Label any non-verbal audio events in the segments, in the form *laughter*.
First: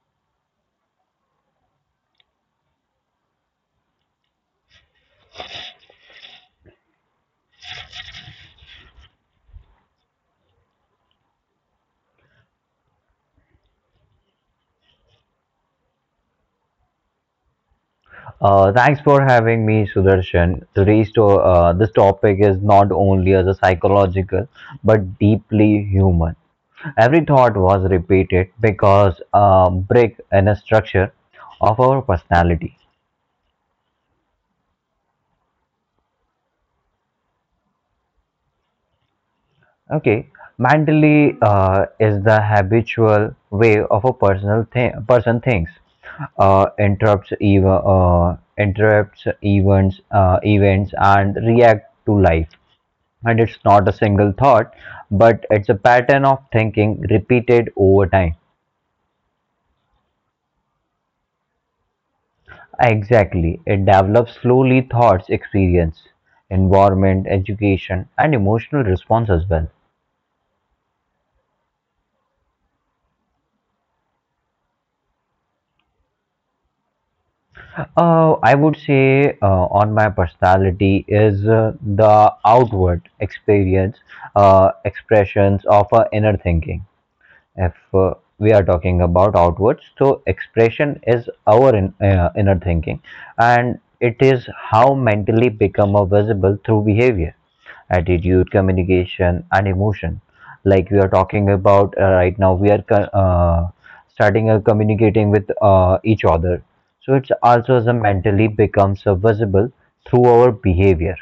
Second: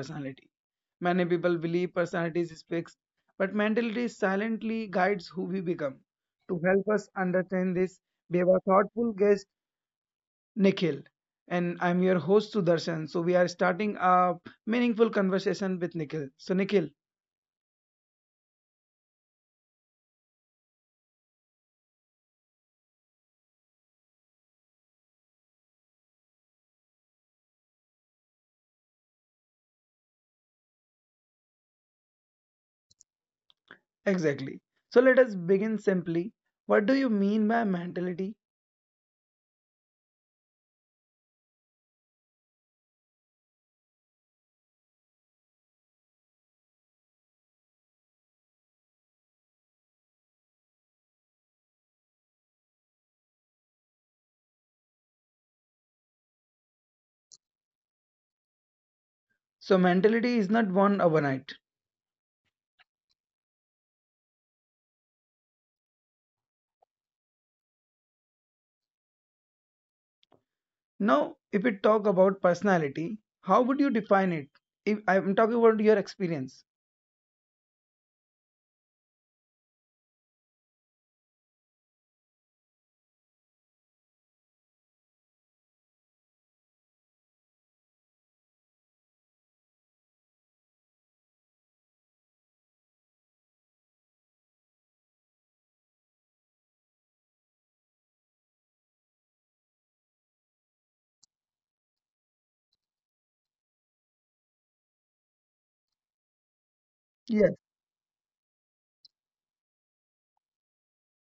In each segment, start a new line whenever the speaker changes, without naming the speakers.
personality. Many people believe personality is fixed, but mentality silently guides who we become. To help us understand this, we have a thoughtful guest, Nikhil. And I'm your host, Sudarshan. So we are starting a meaningful conversation with Nikhil. So, Nikhil,
Thanks for having me, Sudarshan. Today's to, this topic is not only as a psychological but deeply human. Every thought was repeated because a brick in a structure of our personality.
exactly. So, let us begin simply. What do you mean by mentality?
Okay, mentally is the habitual way of a person thinks. Interrupts even interrupts events and react to life. And it's not a single thought, but it's a pattern of thinking repeated over time.
So, mentality is not born overnight.
Exactly. It develops slowly thoughts, experience, environment, education, and emotional response as well.
Now, if we talk about personality, how would you define it? If I'm talking about your experience.
I would say on my personality is the outward experience, expressions of inner thinking. If we are talking about outwards, so expression is our inner thinking, and it is how mentally become visible through behavior, attitude, communication and emotion. Like we are talking about right now, we are uh, starting communicating with each other, so it's
Yes.
also as a mentally becomes a visible through our behavior.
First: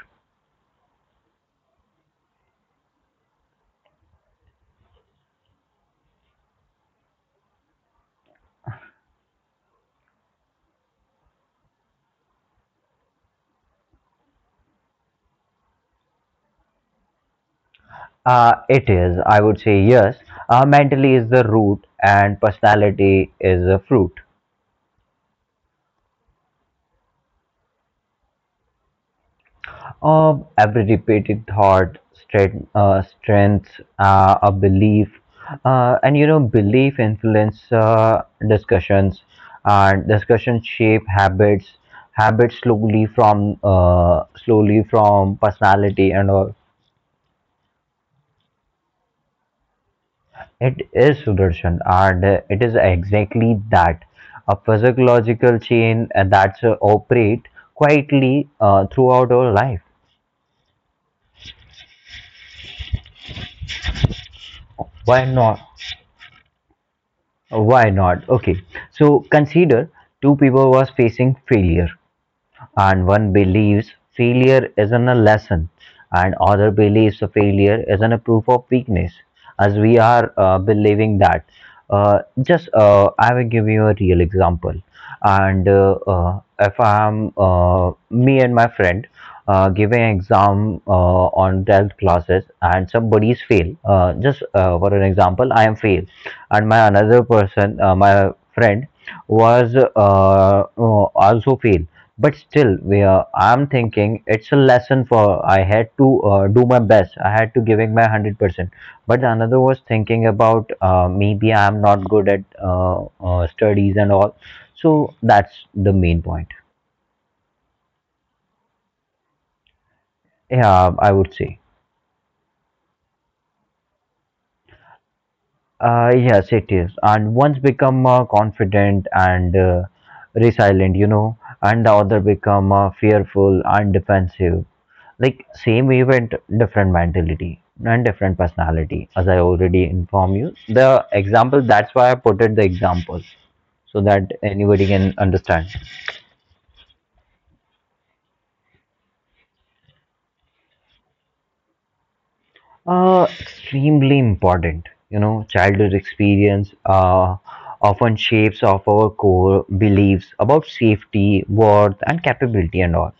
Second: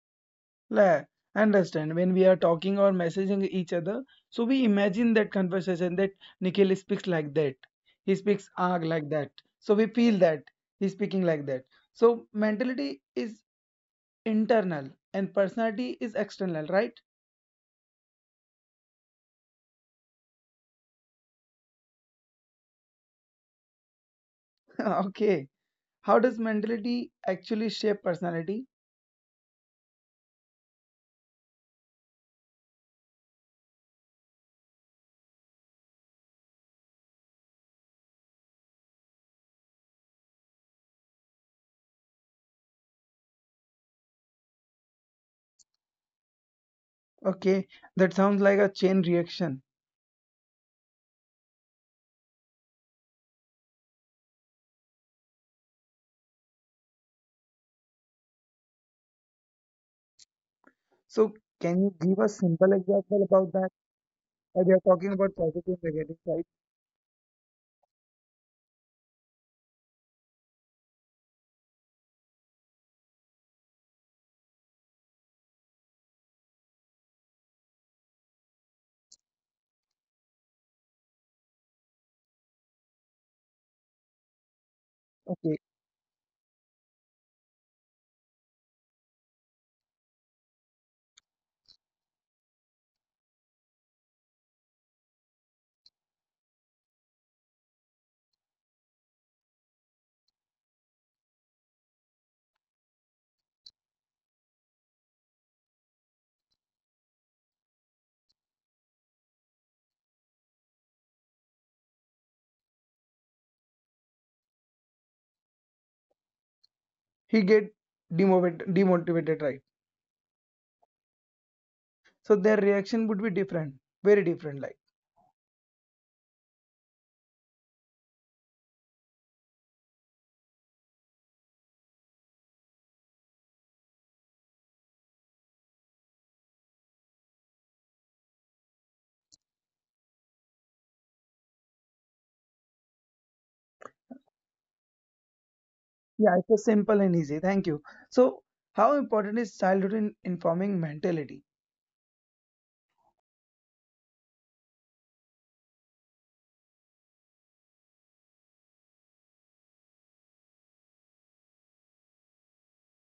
Like, understand when we are talking or messaging each other, so we imagine that conversation that Nikhil speaks like that. He speaks arg like that. So we feel that he's speaking like that. So mentality is internal and personality is external, right?
It is, I would say yes. Mentally is the root and personality is the fruit.
*laughs* Okay. How does mentality actually shape personality?
Of every repeated thought, strength, a belief, and you know, belief influence discussions, and discussions shape habits, habits slowly from personality and all.
Okay, that sounds like a chain reaction.
It is, Sudarshan, and it is exactly that a physiological chain that's operate quietly throughout our life.
So can you give a simple example about that? Like we are talking
Why
about
not?
positive negative, right?
Why not? Okay, so consider two people was facing failure, and one believes failure is an a lesson and other believes failure is an a proof of weakness. As we are believing that, just I will give you a real example.
Okay,
And if I am me and my friend giving exam on 12th classes and somebody's fail, just for an example, I am fail, and my another person, my friend was also fail. But still, I'm thinking it's a lesson for I had to do my best. I had to giving my 100%. But another was thinking about maybe I'm not good at studies and all. So that's the main point.
he get demotivated, right?
Yeah, I would say.
So their reaction would be different, very different. Like
Yes, it is. And once become confident and resilient, you know, and the other become fearful and defensive. Like same event, different mentality and different personality. As I already informed you, the example. That's why I put it the example, so that anybody can understand.
yeah, it's a simple and easy. Thank you. So how important is childhood in informing mentality?
Extremely important. You know, childhood experience often shapes of our core beliefs about safety, worth, and capability, and all.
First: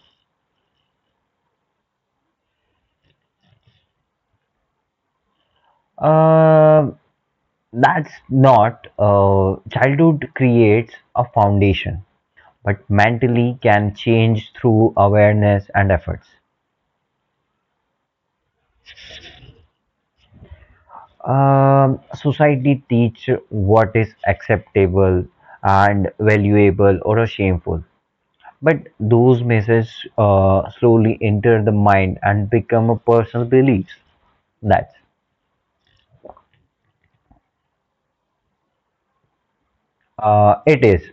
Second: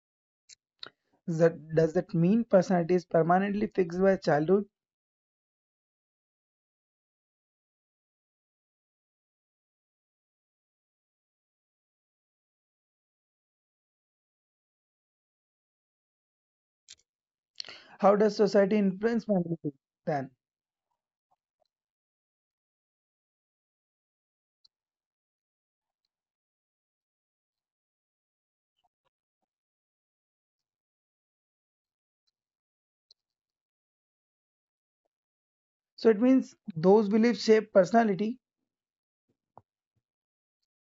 Does that mean personality is permanently fixed by childhood?
Uh, that's not. Childhood creates a foundation, but mentally can change through awareness and efforts.
How does society influence mentality then?
Society teach what is acceptable and valuable or shameful. But those messages slowly enter the mind and become a personal beliefs. That's
So it means those beliefs shape personality.
it is.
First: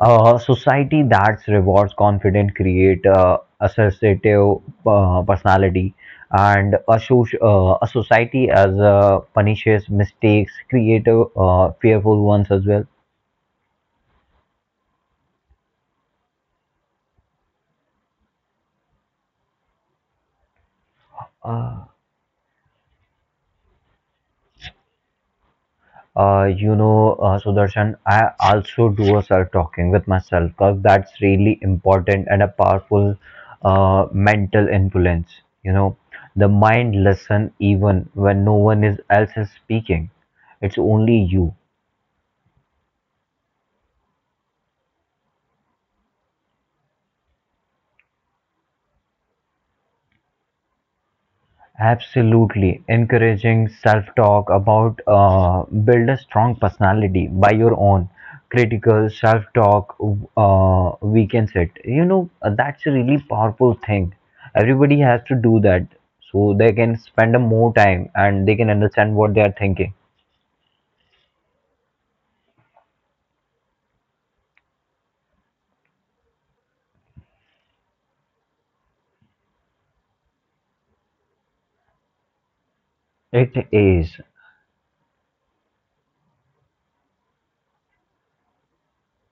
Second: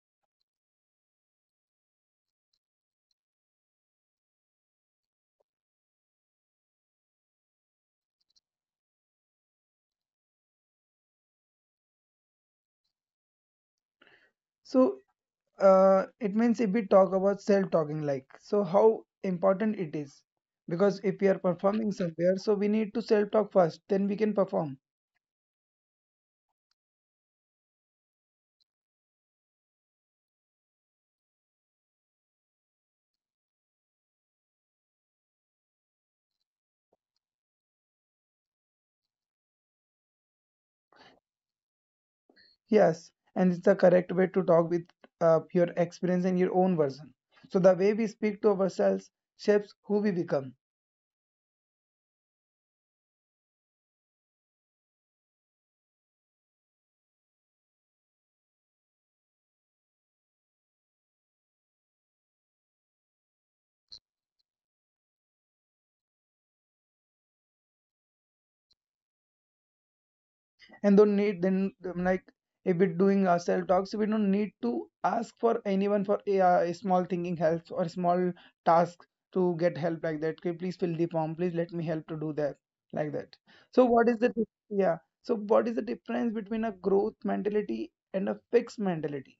A society that rewards confident, create assertive personality, and a society as punishes mistakes, create fearful ones as well.
So it means if we talk about self talking, like, so how important it is, because if we are
Uh,
performing somewhere, so we need to self talk first, then we can perform.
You know, Sudarshan, I also do a self talking with myself because that's really important and a powerful mental influence. You know, the mind listen even when no one is else is speaking. It's only you.
Yes, and it's the correct way to talk with your experience and your own version. So the way we speak to ourselves shapes who we become.
Absolutely. Encouraging self-talk about build a strong personality by your own critical self-talk weakens it. You know, that's a really powerful thing. Everybody has to do that so they can spend a more time and they can understand what they are thinking.
And don't need then like, if we're doing self talks, we don't need to ask for anyone for a small thinking help or small task, to get help like that. Okay, please fill the form, please let me help to do that, like that.
It
So what is the
is.
yeah, so what is the difference between a growth mentality and a fixed mentality?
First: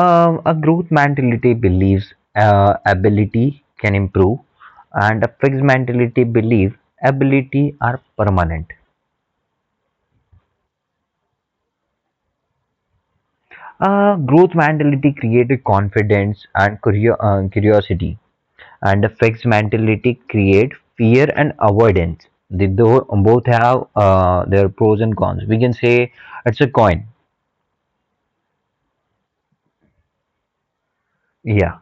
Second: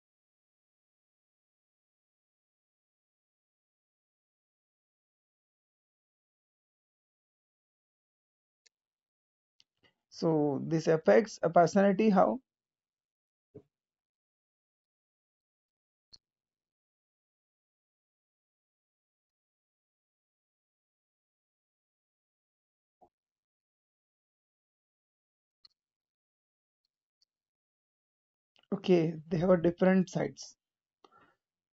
A growth mentality believes ability can improve, and a fixed mentality believe ability are permanent.
So this affects a personality how?
Growth mentality created confidence and curiosity, and the fixed mentality create fear and avoidance. Both have their pros and cons. We can say it's a coin.
Okay, they have different sides.
Yeah,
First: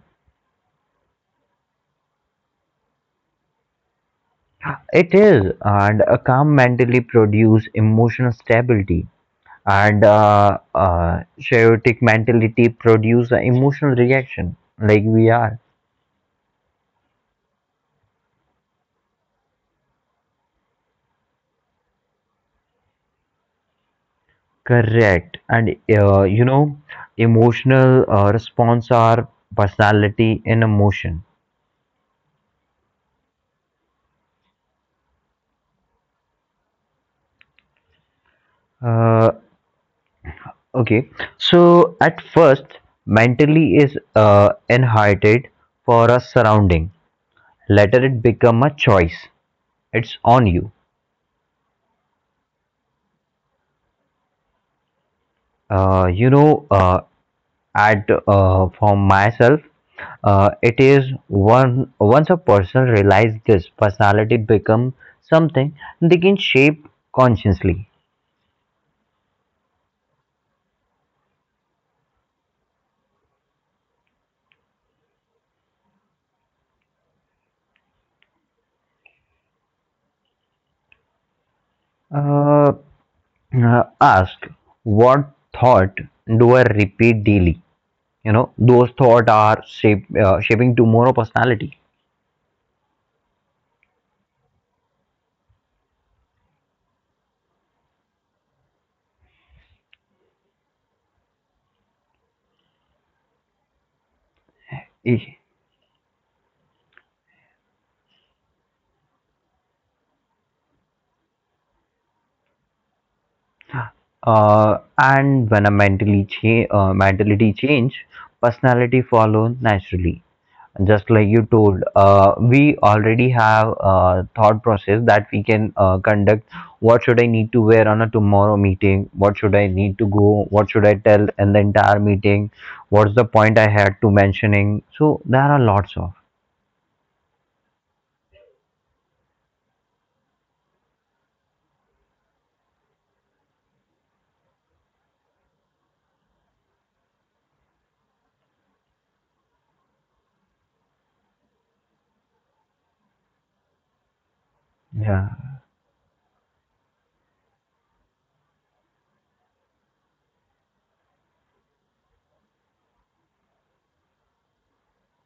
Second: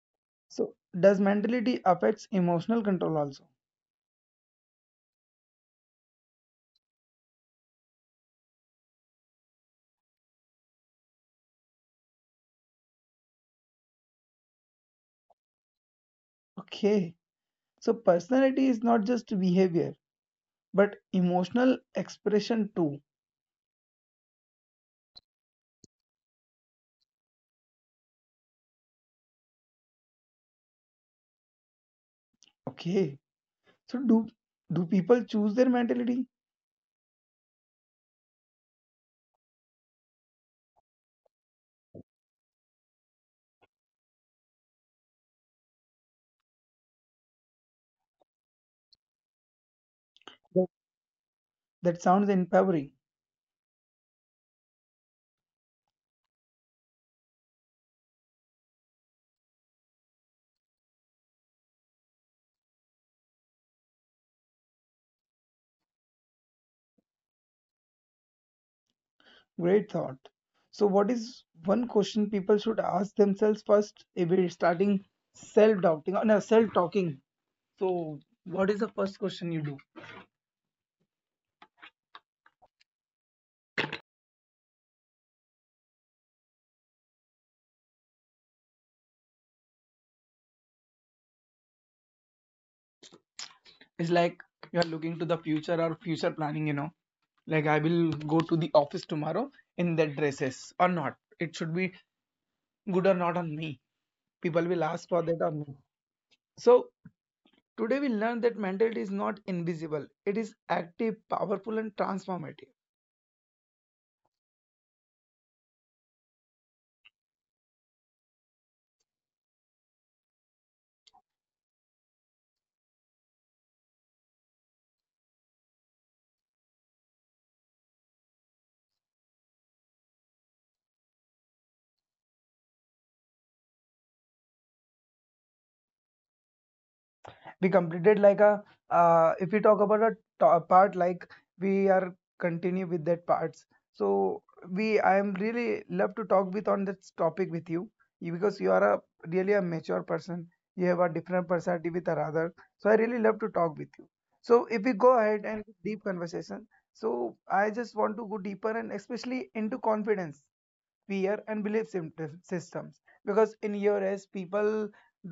So, does mentality affects emotional control also?
it is, and a calm mentality produce emotional stability, and chaotic mentality produce an emotional reaction, like we are.
Okay, so personality is not just behavior, but emotional expression too.
Correct. And you know, emotional response are personality in emotion.
Okay, so do people choose their mentality?
Uh, okay. So at first, mentally is inherited for a surrounding. Later, it become a choice. It's on
That,
you.
that sounds empowering.
You know, at for myself, it is one once a person realizes this, personality become something they can shape consciously.
Great thought. So, what is one question people should ask themselves first if we're starting self doubting, or no, self talking? So, what is the first question you do?
uh, Ask what thought do I repeat daily? You know, those thoughts are shaping tomorrow personality.
It's like you are looking to the future or future planning, you know, like I will go to the office tomorrow in that dresses or not. It should be good or not on me. People will ask for that on me. So, today we learned that mentality is not invisible, it is active, powerful, and transformative.
And when mentality change, personality follows naturally. Just like you told, we already have a thought process that we can conduct. What should I need to wear on a tomorrow meeting? What should I need to go? What should I tell in the entire meeting? What's the point I had to mentioning? So there are lots of
We completed like a if we talk about a part, like we are continue with that parts. So we I am really love to talk with on this topic with you, because you are a really a mature person. You have a different personality with our other, so I really love to talk with you. So if we go
yeah.
ahead and deep conversation, so I just want to go deeper, and especially into confidence, fear, and belief systems, because in your age people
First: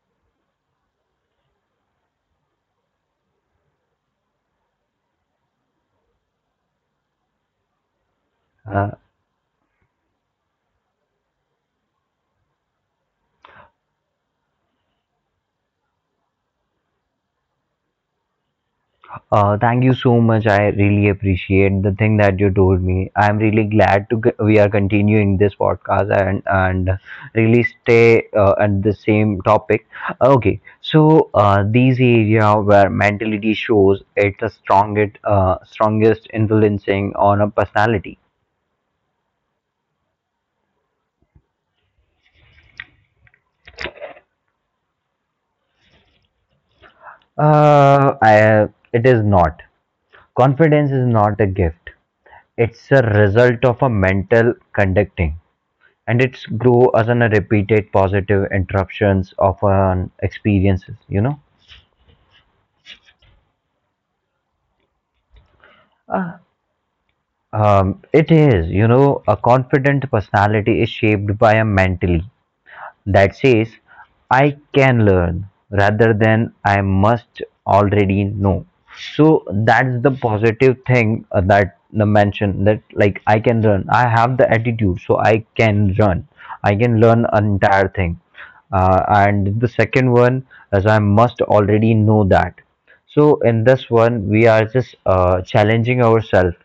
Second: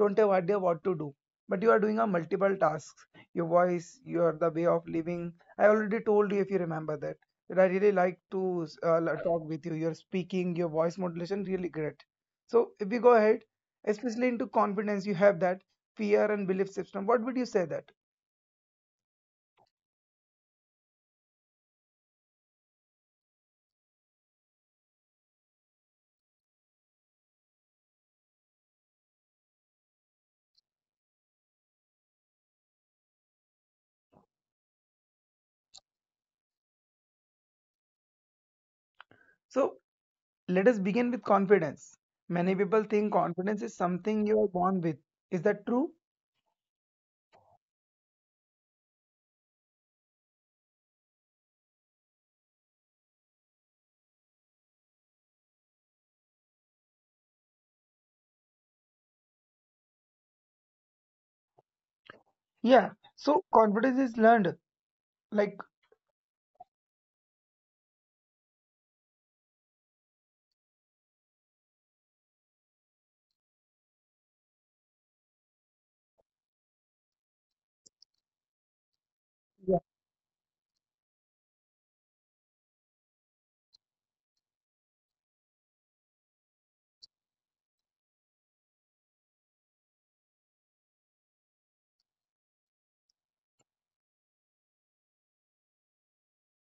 don't have idea what to do, but you are doing a multiple tasks. Your voice, your the way of living, I already told you, if you remember that, that I really like to talk with you. Your speaking, your voice modulation really great. So if we go ahead, especially into confidence, you have that fear and belief system. What would you say that?
Thank you so much. I really appreciate the thing that you told me. I'm really glad to we are continuing this podcast and really stay at the same topic. Okay, so these area where mentality shows it's a strongest strongest influencing on a personality.
So let us begin with confidence. Many people think confidence is something you are born with. Is that true?
Uh, I, it is not. Confidence is not a gift. It's a result of a mental conducting, and it's grow as an a repeated positive interruptions of an experiences, you know.
Yeah. So confidence is learned. Like,
Um, it is, you know, a confident personality is shaped by a mentally that says I can learn rather than I must already know. So
yeah.
that's the positive thing that the mention that like I can learn. I have the attitude, so I can run. I can learn an entire thing. And the second one is I must already know that. So in this one, we are just challenging ourselves.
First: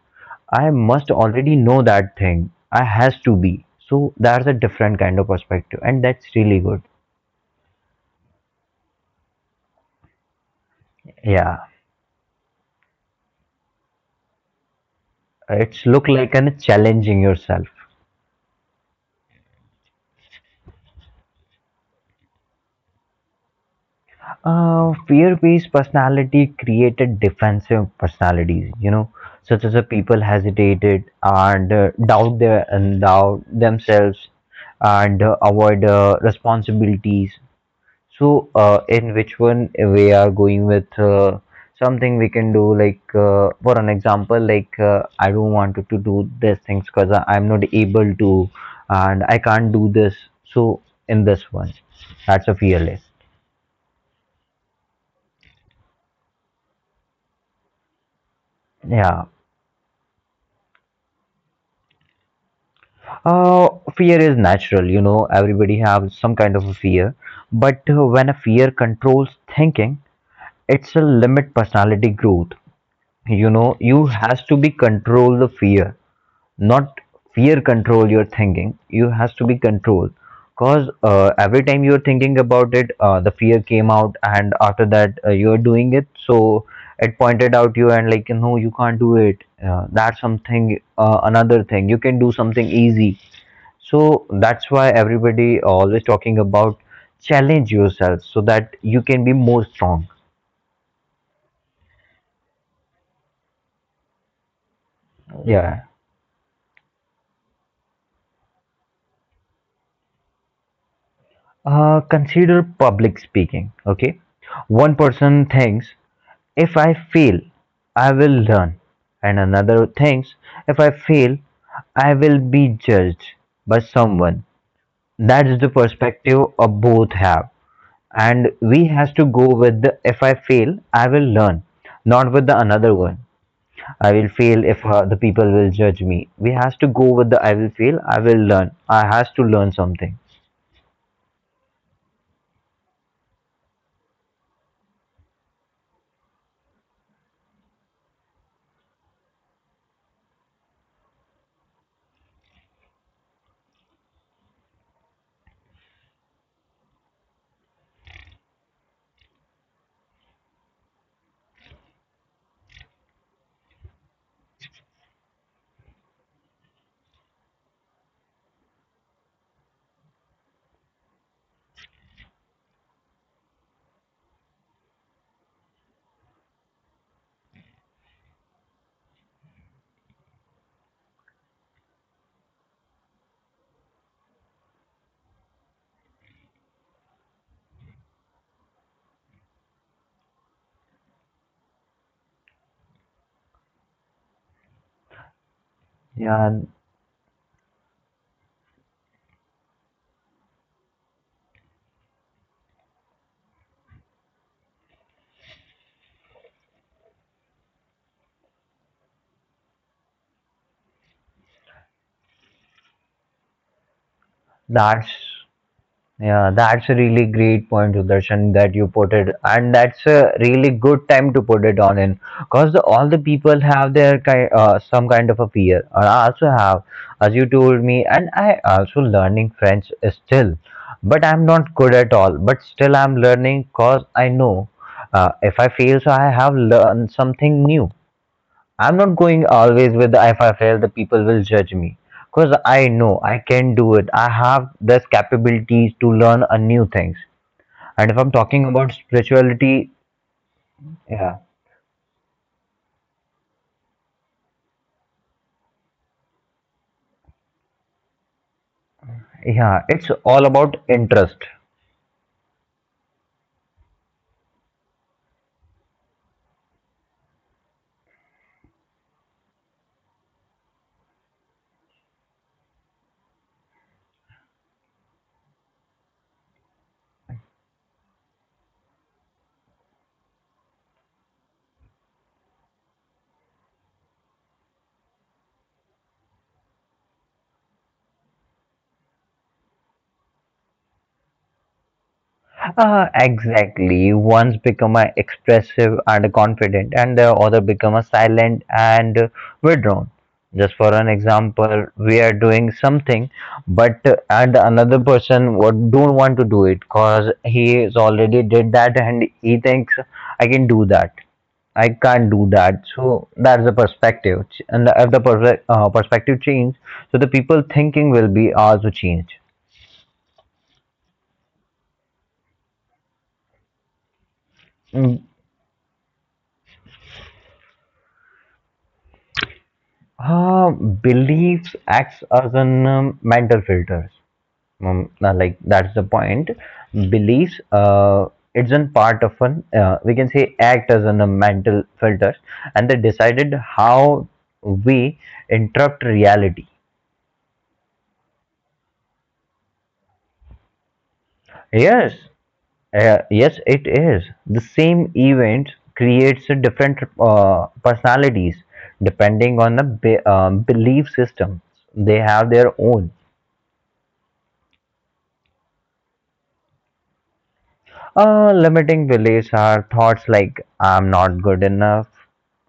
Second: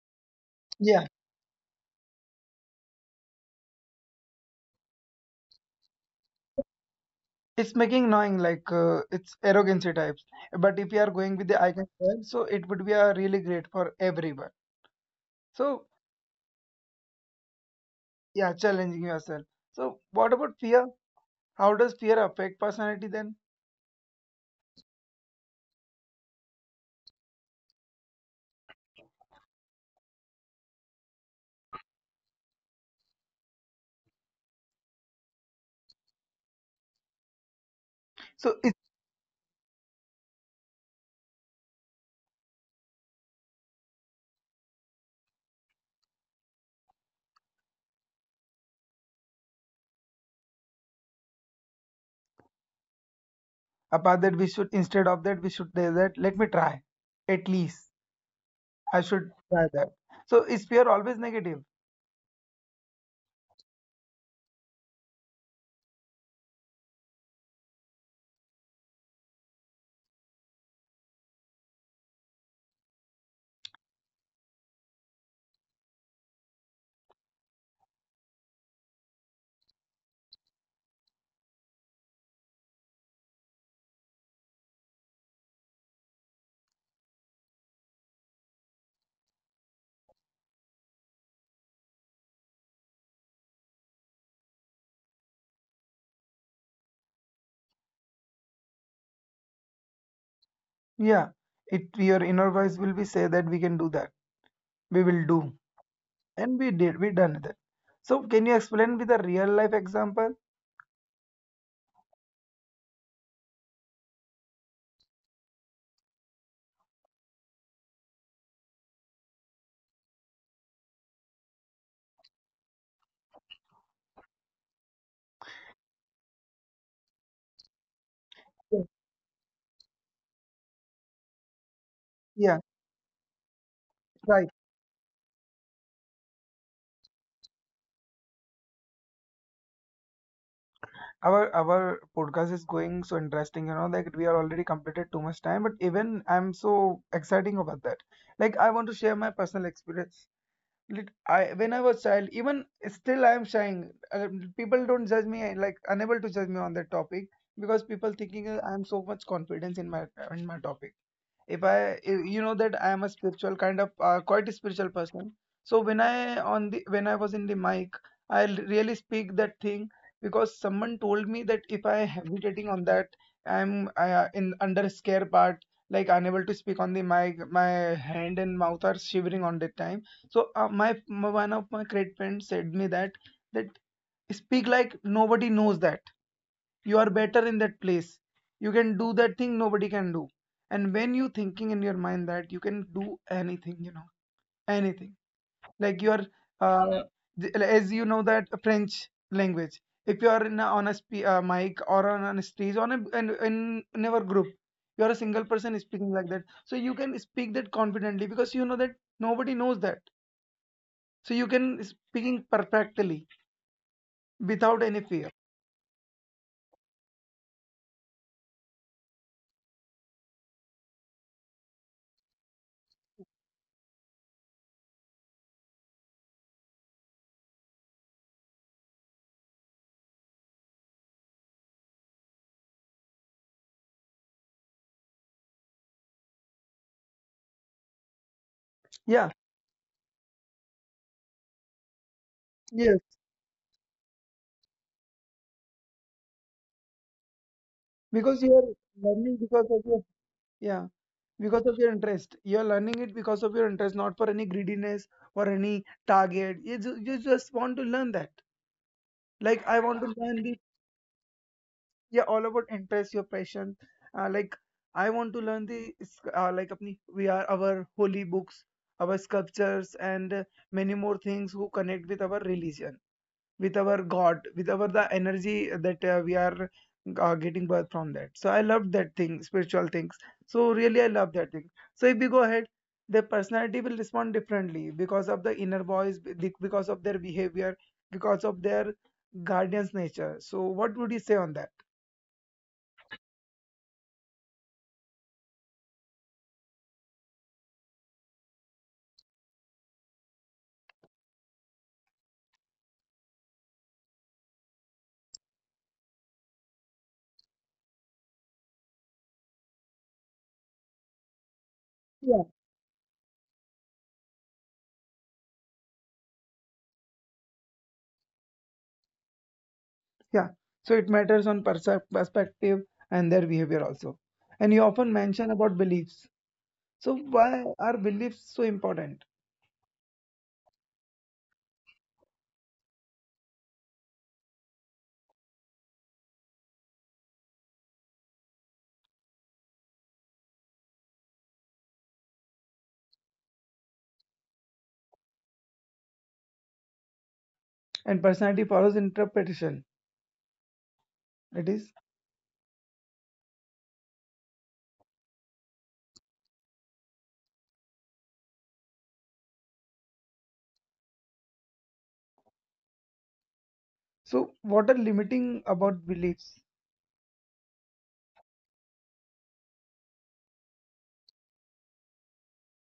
I
Yeah.
must already know that thing. I has to be. So that's a different kind of perspective, and that's really good.
It's making knowing like it's arrogancy types. But if you are going with
Yeah,
the I can learn, so it would be a really great for everyone. So
it's look like an challenging yourself.
yeah, challenging yourself. So what about fear? How does fear affect personality then?
Fear-based personality created defensive personalities. You know, such as a people hesitated and doubt themselves and avoid responsibilities. So,
So it's
in which one we are going with something we can do, like for an example, like I don't want to do these things because I'm not able to, and I can't do this. So, in this one, that's a fear list.
about that, we should, instead of that, we should say that, let me try. At least I
Yeah.
should try that. So is fear always negative?
Uh, fear is natural, you know, everybody have some kind of a fear, but when a fear controls thinking, it's a limit personality growth. You know, you has to be control the fear, not fear control your thinking. You has to be controlled, because every time you're thinking about it, the fear came out, and after that, you're doing it, so it pointed out you and like no, you can't do it. That's something, another thing you can do something easy. So that's why everybody always talking about challenge yourself, so that you can be more strong.
Yeah. It your inner voice will be say that we can do that. We will do.
Yeah.
And we done that. So can you explain with a real life example?
Consider public speaking. Okay, one person thinks if I fail, I will learn, and another thinks if I fail, I will be judged by someone. That's the perspective of both have, and
Yes.
we has to go with the if I fail, I will learn, not with
Yeah,
the another one. I will
right.
fail if the people will judge me. We has to go with the I will fail, I will learn. I has to learn something.
Our podcast is going so interesting, you know, like we are already completed too much time, but even I'm so exciting about that. Like I want to share my personal experience. I when I was child, even still I am shying. uh, People don't judge me, like unable to judge me on that topic, because people thinking I am so much confidence in my topic. If I you you know that I am a spiritual kind of, quite a spiritual person. So when I on the when I was in the mic, I really speak that thing, because someone told me that if I hesitating on that, I'm in under scare part, like unable to speak on the mic. My hand and mouth are shivering on that time. So my one of my great friends said me that, that speak like nobody knows that you are better in that place. You can do that thing nobody can do. And when you thinking in your mind that you can do anything, you know, anything, like you are
Yeah,
uh, as you know that french language, if you are in a, on a mic or on a stage on a in our group, you are a single person speaking like that, so you can speak that confidently because you know that nobody knows that, so you can speaking perfectly without any
that's
fear.
Yeah, that's a really great point, Sudarshan, that you put it, and that's a really good time to put it on in, because all the people have their kind, some kind of a fear. And I also have, as you told me, and I also learning French still, but I'm not good at all. But still, I'm learning, cause I know, if I fail, so I have learned something new. I'm not
Yeah.
going always with the if I fail, the people will judge me. Because I
Yes,
know I can do it. I have this capabilities to learn a new things. And if I'm
because you are
talking about
learning because of
spirituality,
your, yeah,
yeah,
because of your interest, you're learning it because of your interest, not for any greediness or any target. You just want to learn that, like I
yeah,
want to
it's
learn the,
all about interest.
yeah, all about interest, your passion. Like I want to learn the like apni, we are our holy books, our sculptures, and many more things who connect with our religion, with our god, with our the energy that we are getting birth from that. So I love that thing, spiritual things. So really I love that thing. So if we go ahead, their personality will respond differently because of the inner voice, because of their behavior, because of their guardian's nature. So what would you say on that?
Exactly. One's become a expressive and confident, and the other become a silent and withdrawn. Just for an example, we are doing something, but and another person would don't want to do it because he is already did that and he thinks I can do that. I can't
Yeah.
do that. So that's the perspective, Ch- and the, if the perfe- perspective change, so the people thinking will be also change.
Yeah, so it matters on perspective and their behavior also. And you often mention about beliefs. So why are beliefs so important?
Beliefs acts as an mental filters. Like that's the point. Beliefs, it's an part of an we can say act as an mental filters, and they decided how we interrupt reality.
And personality follows interpretation. It is.
Yes, yes, it is. The same event creates a different personalities depending on the belief system. They have their own.
So, what are limiting about beliefs?
Limiting beliefs are thoughts like I'm not good enough,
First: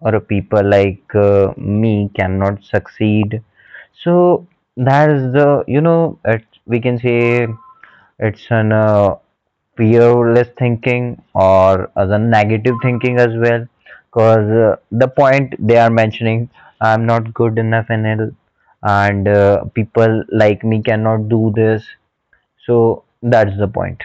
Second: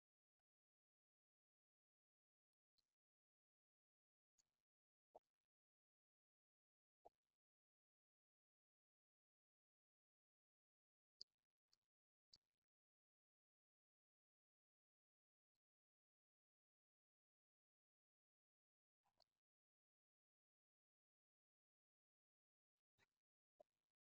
or people like me cannot succeed. So that is the we can say it's an fearless thinking or as a negative thinking as well. Because the point they are mentioning, I'm not good enough and I and people like me cannot do this. So that's the point.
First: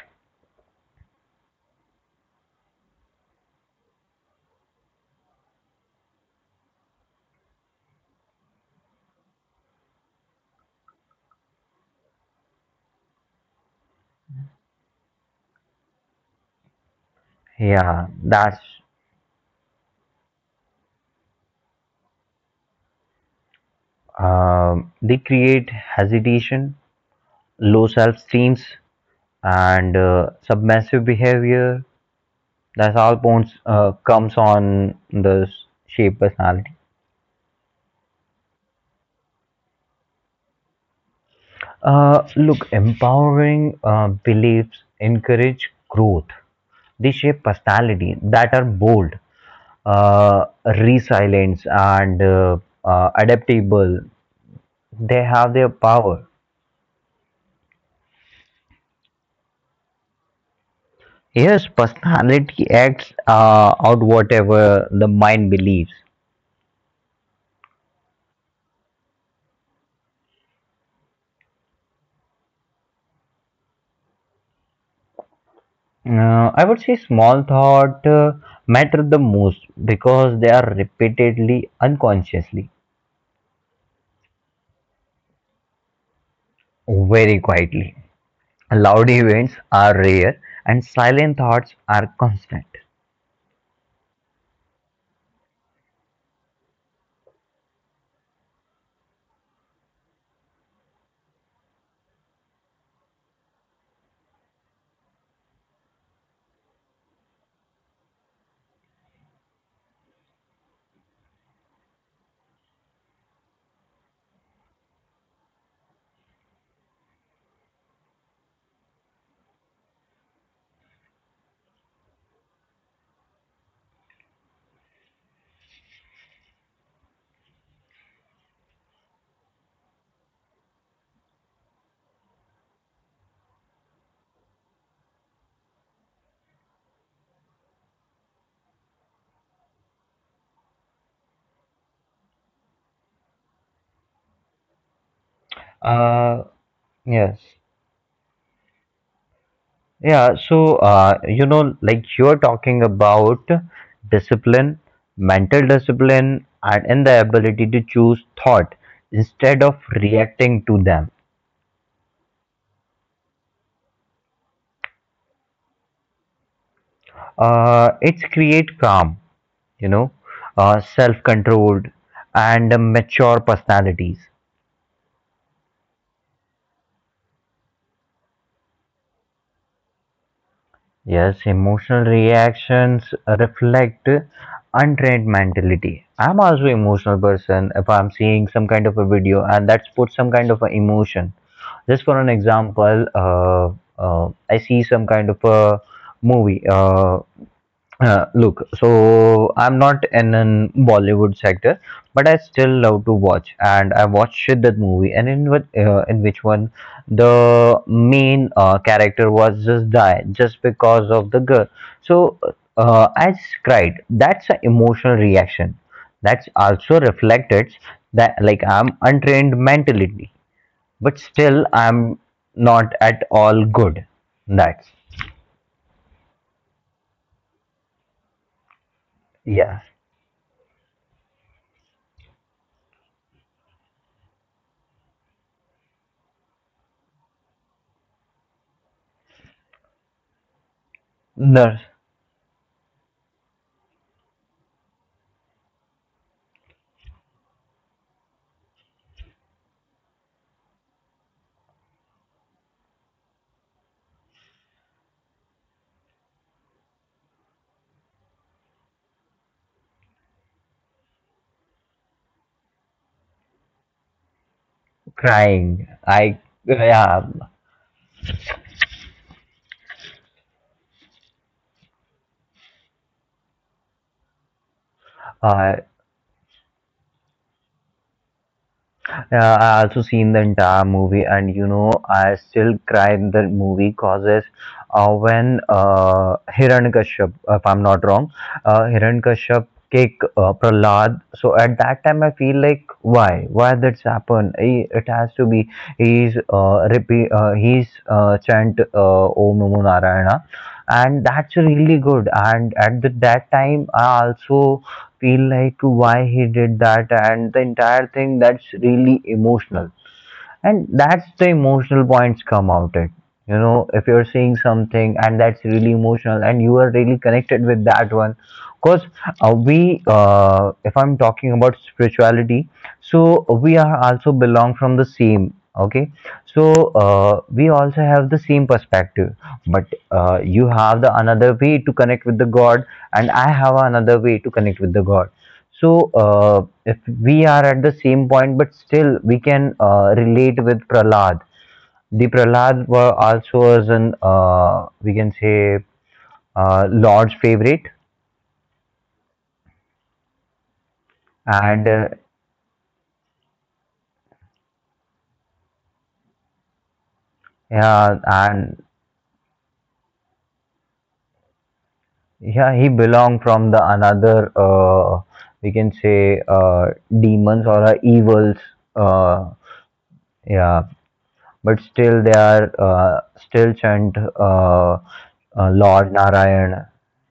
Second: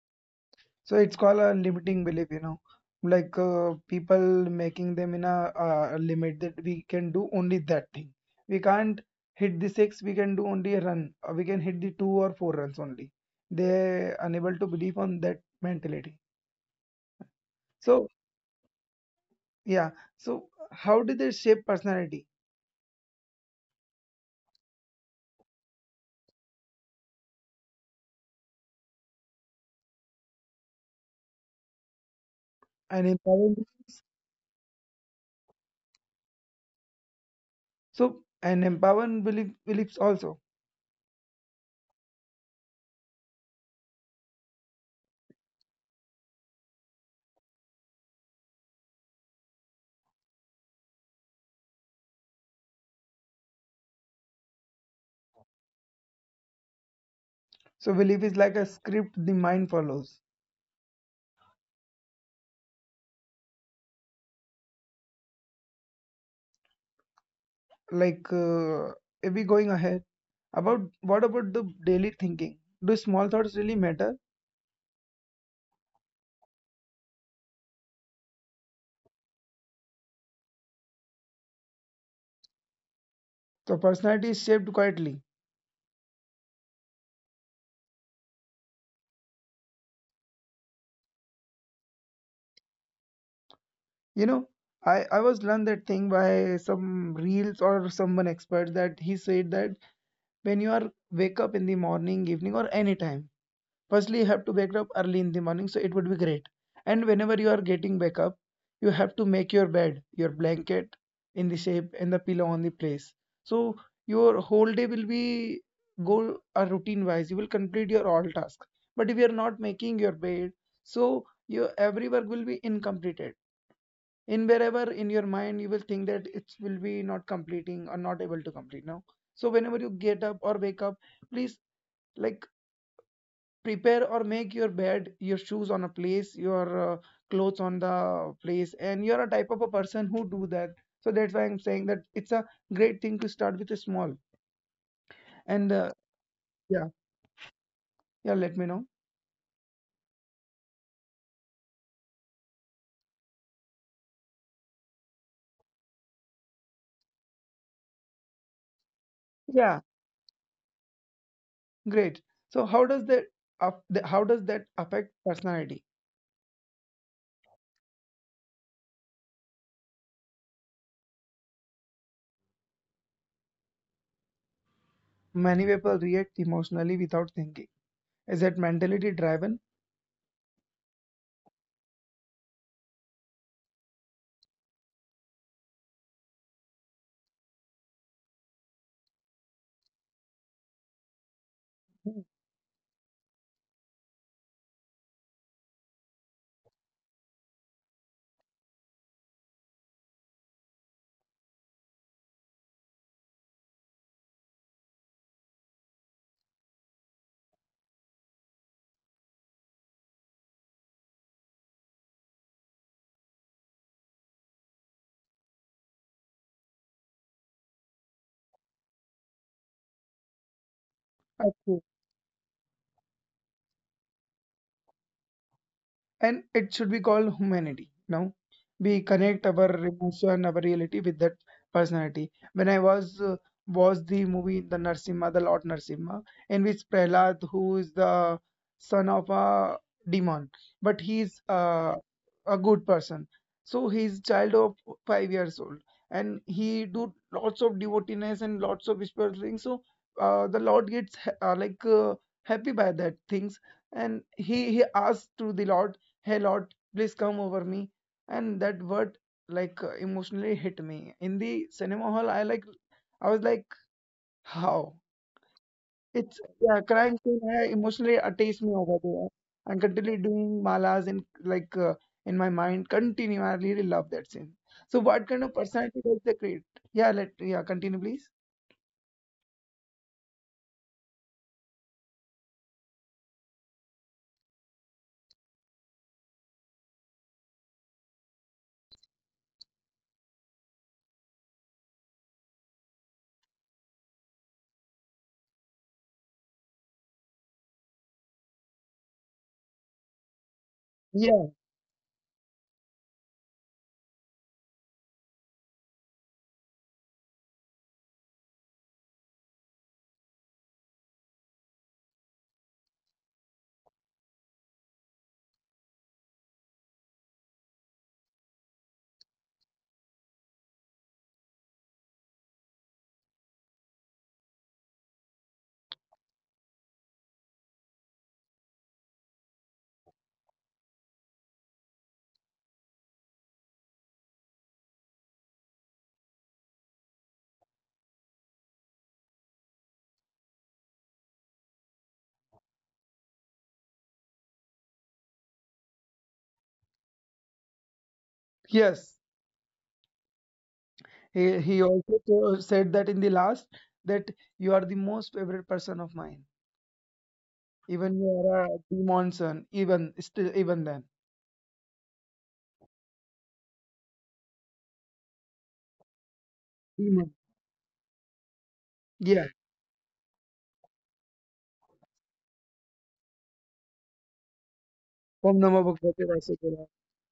So, it's called a limiting belief, you know, like people making them in a limit that we can do only that thing. We can't hit the six, we can do only a run, or we can hit the two or four runs only. They're unable to believe on that mentality.
Yeah,
So,
that's
yeah. So, how do they shape personality
They create hesitation, low self-esteems, and submissive behavior. That's
and
all
empower
points
beliefs?
comes on the shape personality.
So, and empower belief, beliefs also.
Look, empowering beliefs encourage growth. They shape personality that are bold, resilient, and adaptable. They have their power.
So, belief is like a script the mind follows.
Yes, personality acts out whatever the mind believes.
Like, if we going ahead, about what about the daily thinking? Do small thoughts really matter?
I would say small thought matter the most because they are repeatedly, unconsciously,
So personality is shaped quietly.
very quietly. Loud events are rare and silent thoughts are constant.
You know, I was learned that thing by some reels or someone expert that he said that, when you are wake up in the morning, evening, or any time, firstly you have to wake up early in the morning, so it would be great. And whenever you are getting back up, you have to make your bed, your blanket, in the shape, and the pillow on the place. So your whole day will be go a routine wise, you will complete your all task. But if you are not making your bed, so your every work will be incompleted. In wherever in your mind, you will think that it will be not completing or not able to complete now. So whenever you get up or wake up, please, like, prepare or make your bed, your shoes on a place, your uh, clothes on the place, and you're a type of a person who do that. So that's why I'm saying that it's a great thing to start with a small. And
Uh,
yeah,
yes.
yeah, let me know.
Yeah, so you know, like you're talking about discipline, mental discipline, and in the ability to choose thought instead of
Yeah,
reacting to them.
great. So how does that how does that affect personality?
It's create calm, you know, self-controlled, and mature personalities.
Many people react emotionally without thinking. Is that mentality driven?
Yes, emotional reactions reflect untrained mentality. I'm also emotional person. If I'm seeing some kind of a video and that's put some kind of a emotion. Just for an example, I see some kind of a movie. Look, so I'm not in an Bollywood sector, but I still love to watch, and I watched Shiddat movie, and in what in which one the main character was just die just because of the girl. So I just cried. That's an emotional reaction. That's also reflected that like I'm untrained mentally, but still I'm not at all good. That's
And it should be called humanity. Now, we connect our
yeah.
emotion, our reality with that personality. When I was the movie The Narsimha, The Lord Narsimha, in which Prahlad, who is the son of a demon, but he's
No.
uh, a good person. So he's child of 5 years old, and he do lots of devotees and lots of spiritual things. So the Lord gets happy by that things and he asks to the lord, Hey Lord, please come over me. And that word emotionally hit me. In the cinema hall, I like, I was like, how?
crying.
It's,
I
yeah, crime
yeah,
scene emotionally attached me over there. I'm continually doing malas in in my mind. Continue. I really love that scene. So what kind of
uh,
personality does they create? Yeah, let, yeah, continue please.
yeah, I also seen the entire movie, and you know, I still cry in the movie causes when Hiranyakashyap, if I'm not wrong, Hiranyakashyap kick Prahlad. So at that time, I feel like why that's happened? He, it has to be he's chant Om Namo Narayana, and
Yeah,
that's really good. And at that time, I also feel like why he did that and the entire thing that's really emotional and that's the emotional points come out it, you know, if you're seeing something and that's really emotional and you are really connected with that one. Because we if I'm talking about spirituality, so we are also belong from the same. Okay, so we also have the same perspective, but you have the another way to connect with the god and I have another way to connect with the god. So, if we are at the same point, but still we can relate with Prahlad. The Prahlad were also was an, we can say, Lord's favorite,
yes. He
and
also said that in the last that you are the most favorite person of mine. Even
yeah,
you are a
and
demon, even still, even then,
yeah, he belonged from the another, we can say,
demon.
demons or evils.
Yeah,
Uh, yeah, but still they are still chant
from Namabook.
Lord Narayan,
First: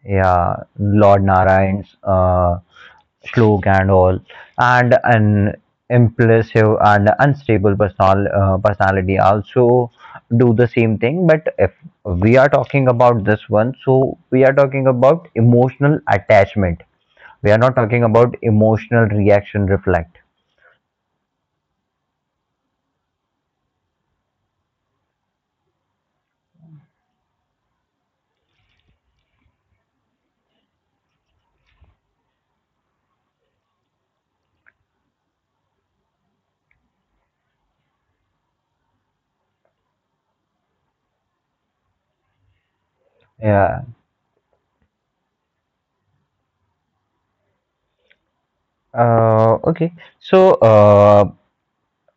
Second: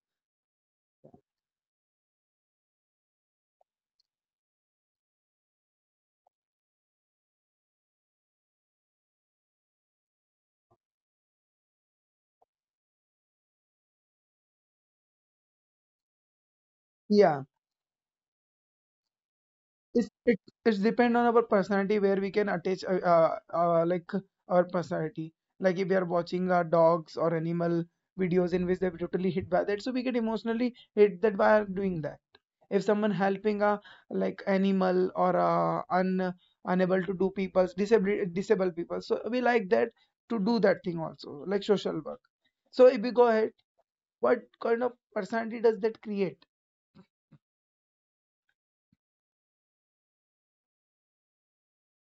yeah, Lord Narayan's slok and all, and an impulsive and unstable personality also do the same thing. But if we are talking about this one, so we are talking about emotional attachment.
Yeah,
We are not talking about emotional reaction
it's
reflect.
it it's depend on our personality where we can attach like our personality. Like if we are watching dogs or animal videos in which they're totally hit by that, so we get emotionally hit that by doing that. If someone helping a like animal or un unable to do people's disabled people, so we like that to do that thing also, like social work. So if we go ahead,
Yeah.
what kind of personality does that create?
Okay. So, uh,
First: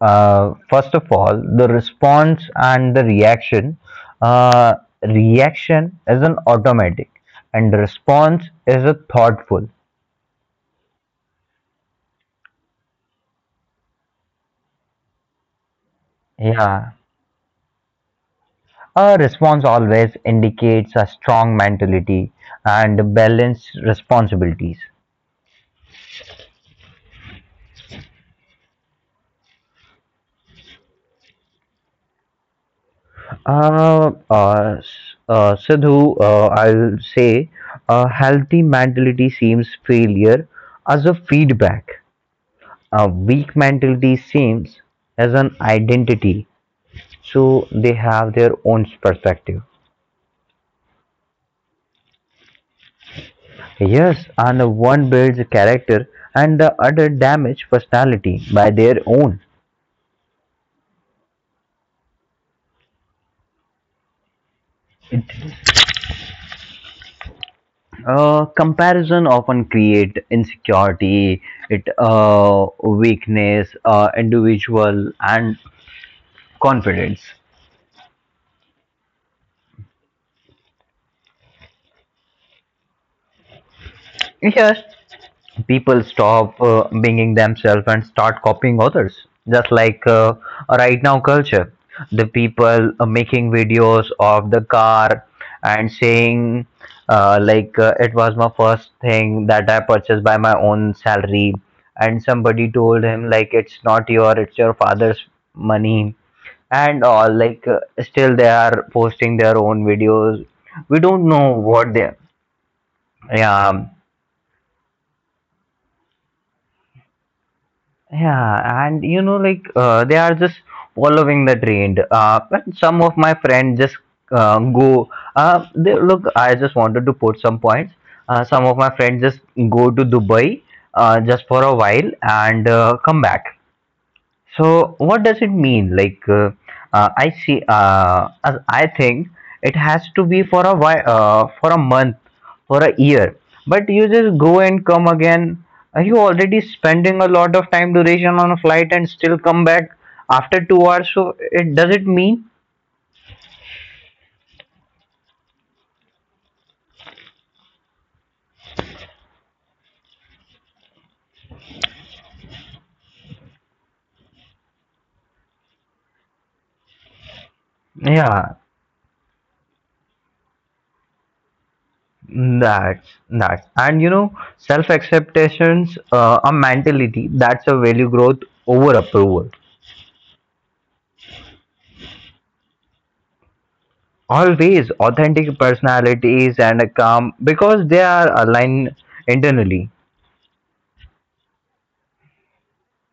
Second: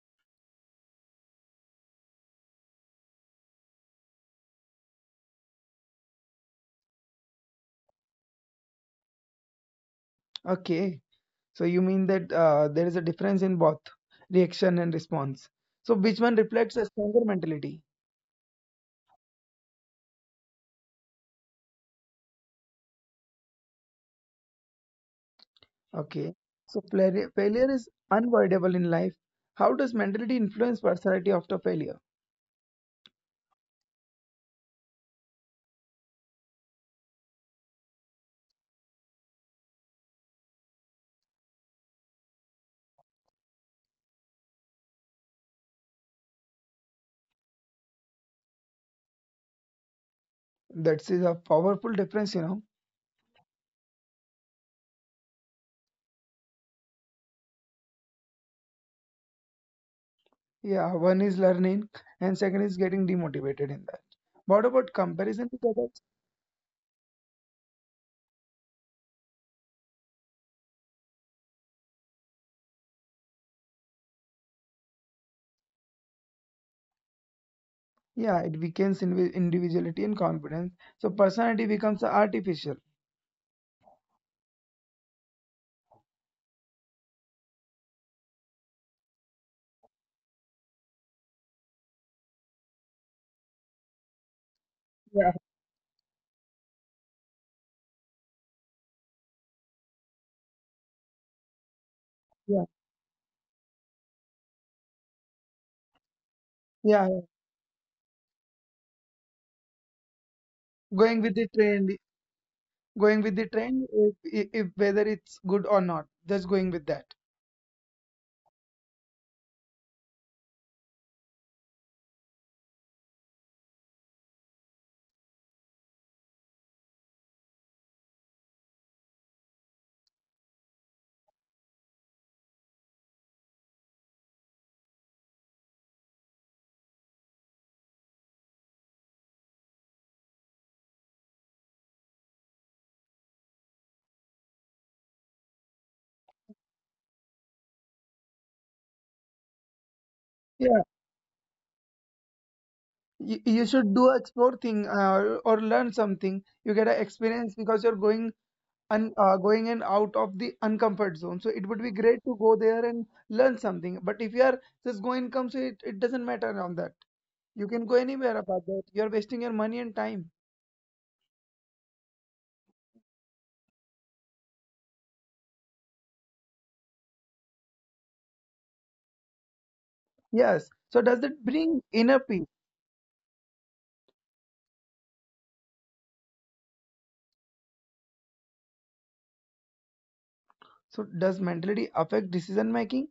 uh, first of all the response and the reaction, uh, reaction is an automatic and response is a thoughtful.
Okay, so you mean that there is a difference in both reaction and response. So which one reflects a
Yeah,
stronger mentality?
a response always indicates a strong mentality and balanced responsibilities.
Okay, so failure is unavoidable in life. How does mentality influence personality after failure?
uh, uh, s- Sidhu, I'll say a healthy mentality seems failure as a feedback. A weak mentality seems as an identity, so they have their own perspective.
That is a powerful difference, you know.
Yes, and one builds character and the other damage personality by their own.
Yeah, one is learning and second is getting demotivated in that. What about comparison with others?
Comparison often create insecurity, it weakness, individual and confidence.
Yeah, it weakens individuality and confidence. So personality becomes artificial.
Yes, people stop being themselves and start copying others, just like, right now culture the people making videos of the car and saying it was my first thing that I purchased by my own salary, and
Yeah,
somebody told him like it's not your, it's your father's money and
yeah, yeah.
all, like still they are posting their own videos. We
Going
don't
with the
know what
trend,
they
going with the
yeah.
trend, if whether it's good or not, just going with that.
Yeah, and you know, like they are just following the trend. But some of my friends just go. They, look, I just wanted to put some points. Some of my friends just go to Dubai just for a while and come back. So what does it mean? Like I see, as I think it has to be for a while, for a month, for a year. But you just go and come again. Are you already spending a lot of time duration on a flight and still come back after two
Yeah,
hours? So it does it mean?
you should do explore thing or learn something. You get an experience because you're going and going and out of the uncomfort zone. So it would be great to go there and learn something. But if you are just going come, so it doesn't matter on that. You can go anywhere
Yeah,
about that. You're wasting your money and time.
that's that. And you know, self acceptations, a mentality that's a value growth over approval.
Yes. So does that bring inner peace?
Always authentic personalities and calm because they are aligned internally.
So does mentality affect decision making?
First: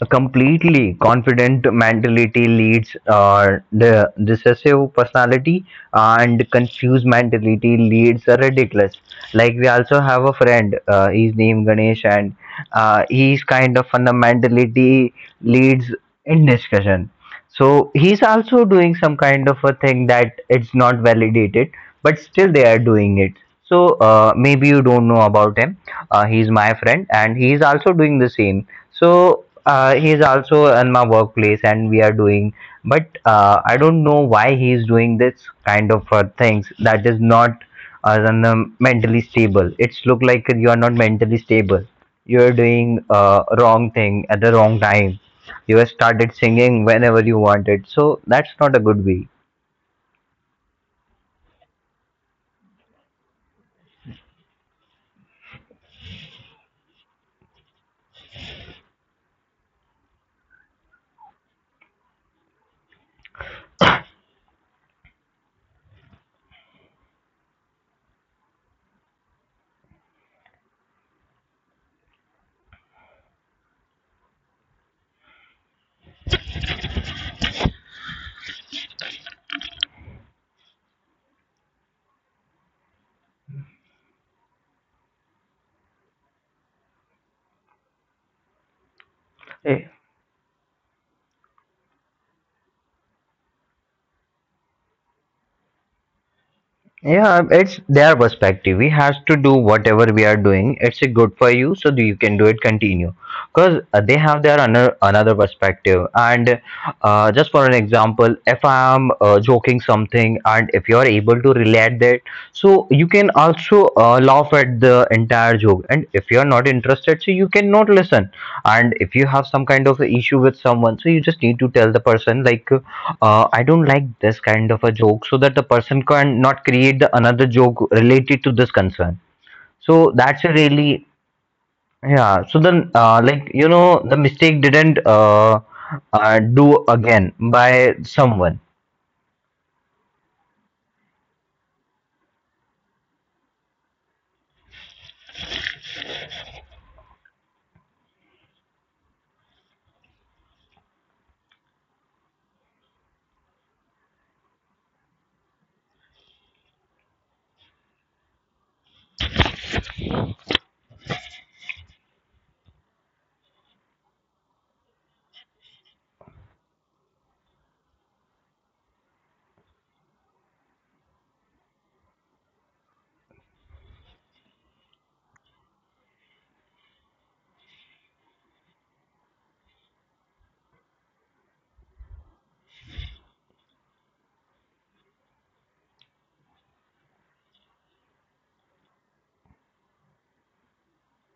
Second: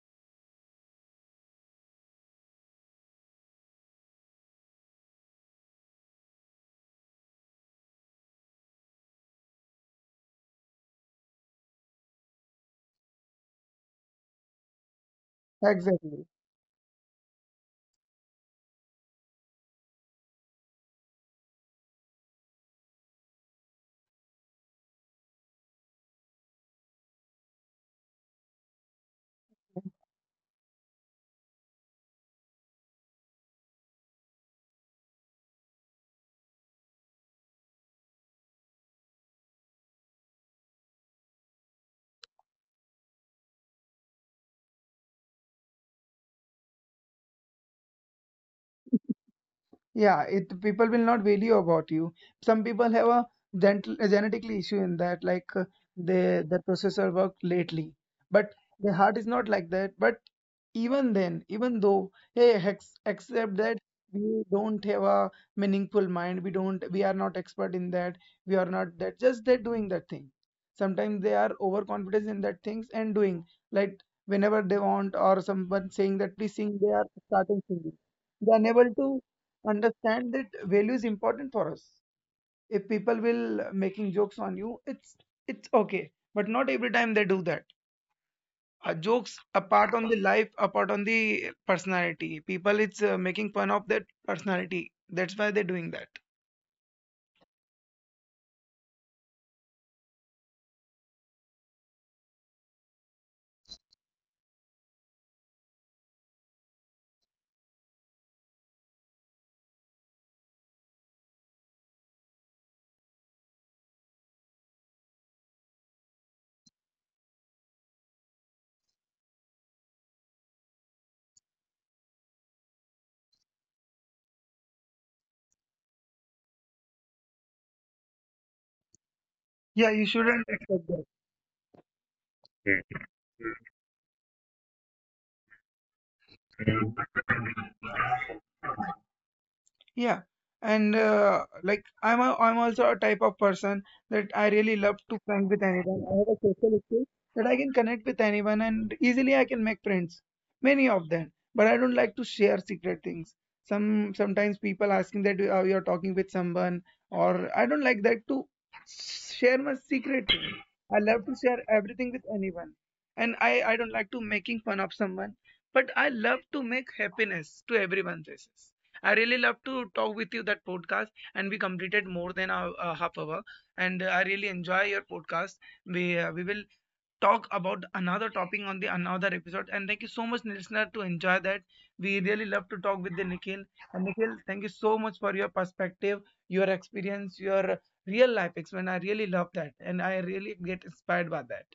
A completely confident mentality leads the decisive personality and confused mentality leads a ridiculous. Like we also have a friend, his name Ganesh and he's kind of fundamentality leads
Exactly.
in discussion. So he's also doing some kind of a thing that it's not validated, but still they are doing it. So maybe you don't know about him. He's my friend, and he's also doing the same. So he's also in my workplace, and we are doing. But I don't know why he's doing this kind of things that is not than the mentally stable. It's look like you are not mentally stable. You are doing wrong thing at the wrong time, you started singing whenever you wanted, so that's not a good way.
Yeah, it people will not value about you. Some people have a dental a genetically issue in that, they their processor worked lately, but the heart is not like that. But even then, even though, hey, ex except that we don't have a meaningful mind, we are not expert in that, we are not that. Just they're doing that thing. Sometimes they are overconfident in that things and doing like whenever they want, or someone saying that please sing, they are starting singing. They are unable to understand that value is important for us if people will making jokes on you, it's okay, but not every time they do that jokes
Eh,
apart on the life apart on the personality people, it's making fun of that personality, that's why they're doing that.
yeah, it's their perspective. We have to do whatever we are doing. It's good for you, so you can do it. Continue, because they have their another perspective. And just for an example, if I am joking something, and if you are able to relate that, so you can also laugh at the entire joke. And if you are not interested, so you cannot listen. And if you have some kind of a issue with someone, so you just need to tell the person like I don't like this kind of a joke, so that the person can not create the another joke related to this concern. So
Yeah,
that's
you
a
shouldn't
really
accept that.
yeah, so then like you know the mistake didn't do again by someone.
Yeah, and I'm also a type of person that I really love to connect with anyone. I have a social skill that I can connect with anyone and easily I can make friends, many of them. But I don't like to share secret things. Sometimes people asking that you're talking with someone, or I don't like that to share my secret things. I love to share everything with anyone, and I don't like to making fun of someone. But I love to make happiness to everyone's faces. I really love to talk with you that podcast, and we completed more than a half hour. And I really enjoy your podcast. We will talk about another topic on the another episode. And thank you so much, listener, to enjoy that. We really love to talk with the Nikhil. And Nikhil, thank you so much for your perspective, your experience, your real life experience. I really love that, and I really get inspired by that.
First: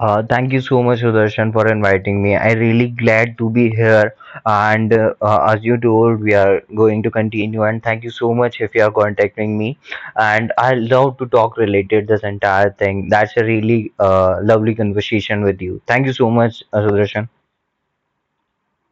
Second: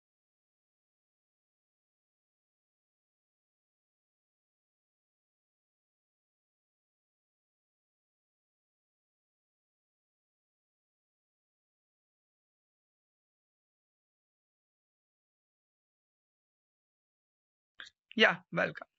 Thank you so much, Sudarshan, for inviting me. I really glad to be here. And as you told, we are going to continue. And thank you so much if you are contacting me. And I love to talk related this entire thing. That's a really lovely conversation with you. Thank you so much, Sudarshan.
Yeah, welcome.